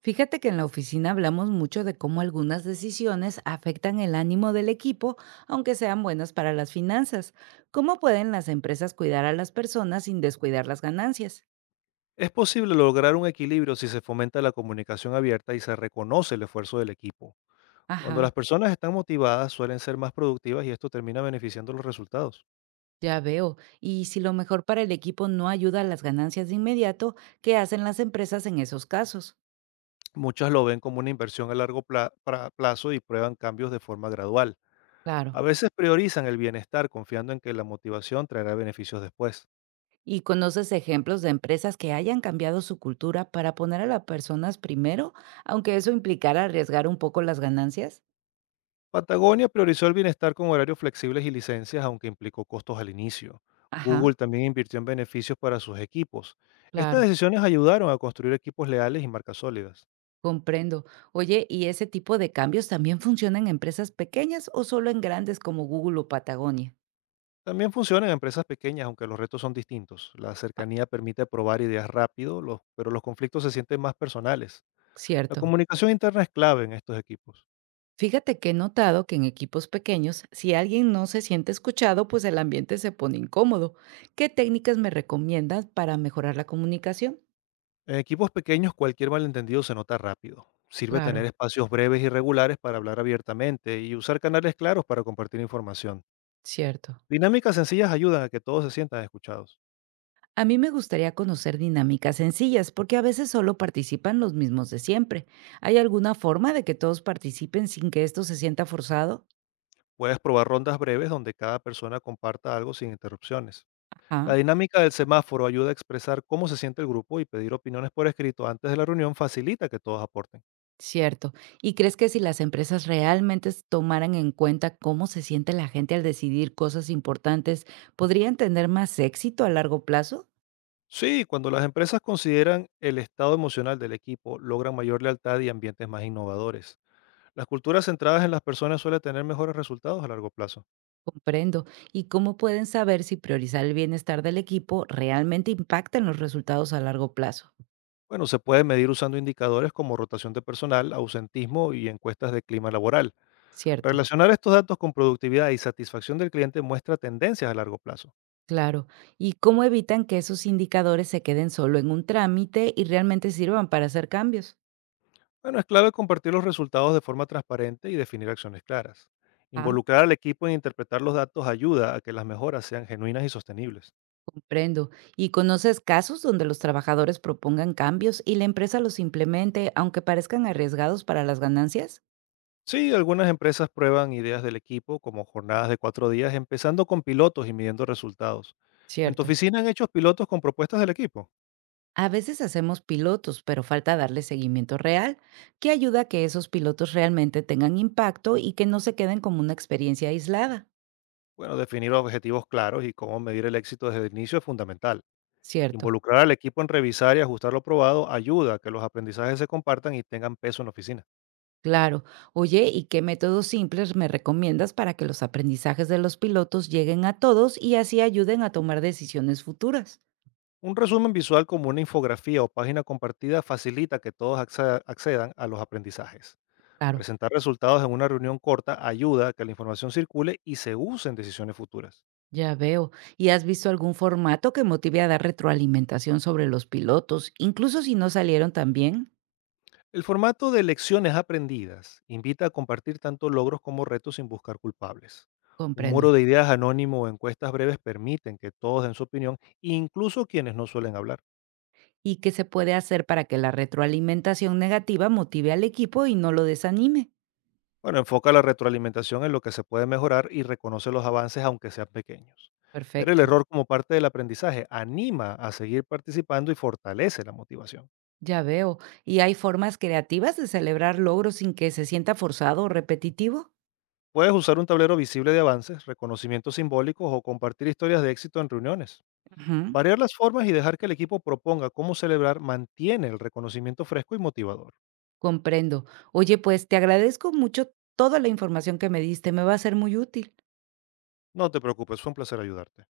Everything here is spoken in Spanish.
Fíjate que en la oficina hablamos mucho de cómo algunas decisiones afectan el ánimo del equipo, aunque sean buenas para las finanzas. ¿Cómo pueden las empresas cuidar a las personas sin descuidar las ganancias? Es posible lograr un equilibrio si se fomenta la comunicación abierta y se reconoce el esfuerzo del equipo. Cuando las Ajá, personas están motivadas suelen ser más productivas y esto termina beneficiando los resultados. ya veo. Y si lo mejor para el equipo no ayuda a las ganancias de inmediato, ¿qué hacen las empresas en esos casos? Muchas lo ven como una inversión a largo plazo y prueban cambios de forma gradual. A Claro. veces priorizan el bienestar confiando en que la motivación traerá beneficios después. ¿Y conoces ejemplos de empresas que hayan cambiado su cultura para poner a las personas primero, aunque eso implicara arriesgar un poco las ganancias? Patagonia priorizó el bienestar con horarios flexibles y licencias, aunque implicó costos al inicio. Ajá, Google también invirtió en beneficios para sus equipos. Estas claro. decisiones ayudaron a construir equipos leales y marcas sólidas. Comprendo. Oye, ¿y ese tipo de cambios también funcionan en empresas pequeñas o solo en grandes como Google o Patagonia? También funcionan en empresas pequeñas, aunque los retos son distintos. La Ah, cercanía permite probar ideas rápido, pero los conflictos se sienten más personales. La cierto. comunicación interna es clave en estos equipos. Fíjate que he notado que en equipos pequeños, si alguien no se siente escuchado, pues el ambiente se pone incómodo. ¿Qué técnicas me recomiendas para mejorar la comunicación? En equipos pequeños cualquier malentendido se nota rápido. Sirve tener Claro, espacios breves y regulares para hablar abiertamente y usar canales claros para compartir información. cierto. Dinámicas sencillas ayudan a que todos se sientan escuchados. A mí me gustaría conocer dinámicas sencillas, porque a veces solo participan los mismos de siempre. ¿Hay alguna forma de que todos participen sin que esto se sienta forzado? Puedes probar rondas breves donde cada persona comparta algo sin interrupciones. La Ajá. dinámica del semáforo ayuda a expresar cómo se siente el grupo y pedir opiniones por escrito antes de la reunión facilita que todos aporten. Cierto. ¿Y crees que si las empresas realmente tomaran en cuenta cómo se siente la gente al decidir cosas importantes, podrían tener más éxito a largo plazo? Sí, cuando las empresas consideran el estado emocional del equipo, logran mayor lealtad y ambientes más innovadores. Las culturas centradas en las personas suelen tener mejores resultados a largo plazo. Comprendo. ¿Y cómo pueden saber si priorizar el bienestar del equipo realmente impacta en los resultados a largo plazo? Bueno, se puede medir usando indicadores como rotación de personal, ausentismo y encuestas de clima laboral. Cierto. Relacionar estos datos con productividad y satisfacción del cliente muestra tendencias a largo plazo. Claro. ¿Y cómo evitan que esos indicadores se queden solo en un trámite y realmente sirvan para hacer cambios? Bueno, es clave compartir los resultados de forma transparente y definir acciones claras. Ah. Involucrar al equipo en interpretar los datos ayuda a que las mejoras sean genuinas y sostenibles. Prendo. ¿Y conoces casos donde los trabajadores propongan cambios y la empresa los implemente, aunque parezcan arriesgados para las ganancias? Sí, algunas empresas prueban ideas del equipo como jornadas de 4 días, empezando con pilotos y midiendo resultados. ¿En tu Cierto. oficina han hecho pilotos con propuestas del equipo? A veces hacemos pilotos, pero falta darle seguimiento real, que ayuda a que esos pilotos realmente tengan impacto y que no se queden como una experiencia aislada. Bueno, definir objetivos claros y cómo medir el éxito desde el inicio es fundamental. Cierto. Involucrar al equipo en revisar y ajustar lo probado ayuda a que los aprendizajes se compartan y tengan peso en la oficina. Claro. Oye, ¿y qué métodos simples me recomiendas para que los aprendizajes de los pilotos lleguen a todos y así ayuden a tomar decisiones futuras? Un resumen visual como una infografía o página compartida facilita que todos accedan a los aprendizajes. Claro. Presentar resultados en una reunión corta ayuda a que la información circule y se use en decisiones futuras. Ya veo. ¿Y has visto algún formato que motive a dar retroalimentación sobre los pilotos, incluso si no salieron tan bien? El formato de lecciones aprendidas invita a compartir tanto logros como retos sin buscar culpables. Un Comprendo. muro de ideas anónimo o encuestas breves permiten que todos den su opinión, incluso quienes no suelen hablar. ¿Y qué se puede hacer para que la retroalimentación negativa motive al equipo y no lo desanime? Bueno, enfoca la retroalimentación en lo que se puede mejorar y reconoce los avances aunque sean pequeños. Ver el Perfecto. error como parte del aprendizaje anima a seguir participando y fortalece la motivación. Ya veo. ¿Y hay formas creativas de celebrar logros sin que se sienta forzado o repetitivo? Puedes usar un tablero visible de avances, reconocimientos simbólicos o compartir historias de éxito en reuniones. Ujú, Variar las formas y dejar que el equipo proponga cómo celebrar mantiene el reconocimiento fresco y motivador. comprendo. Oye, pues te agradezco mucho toda la información que me diste, me va a ser muy útil. No te preocupes, fue un placer ayudarte.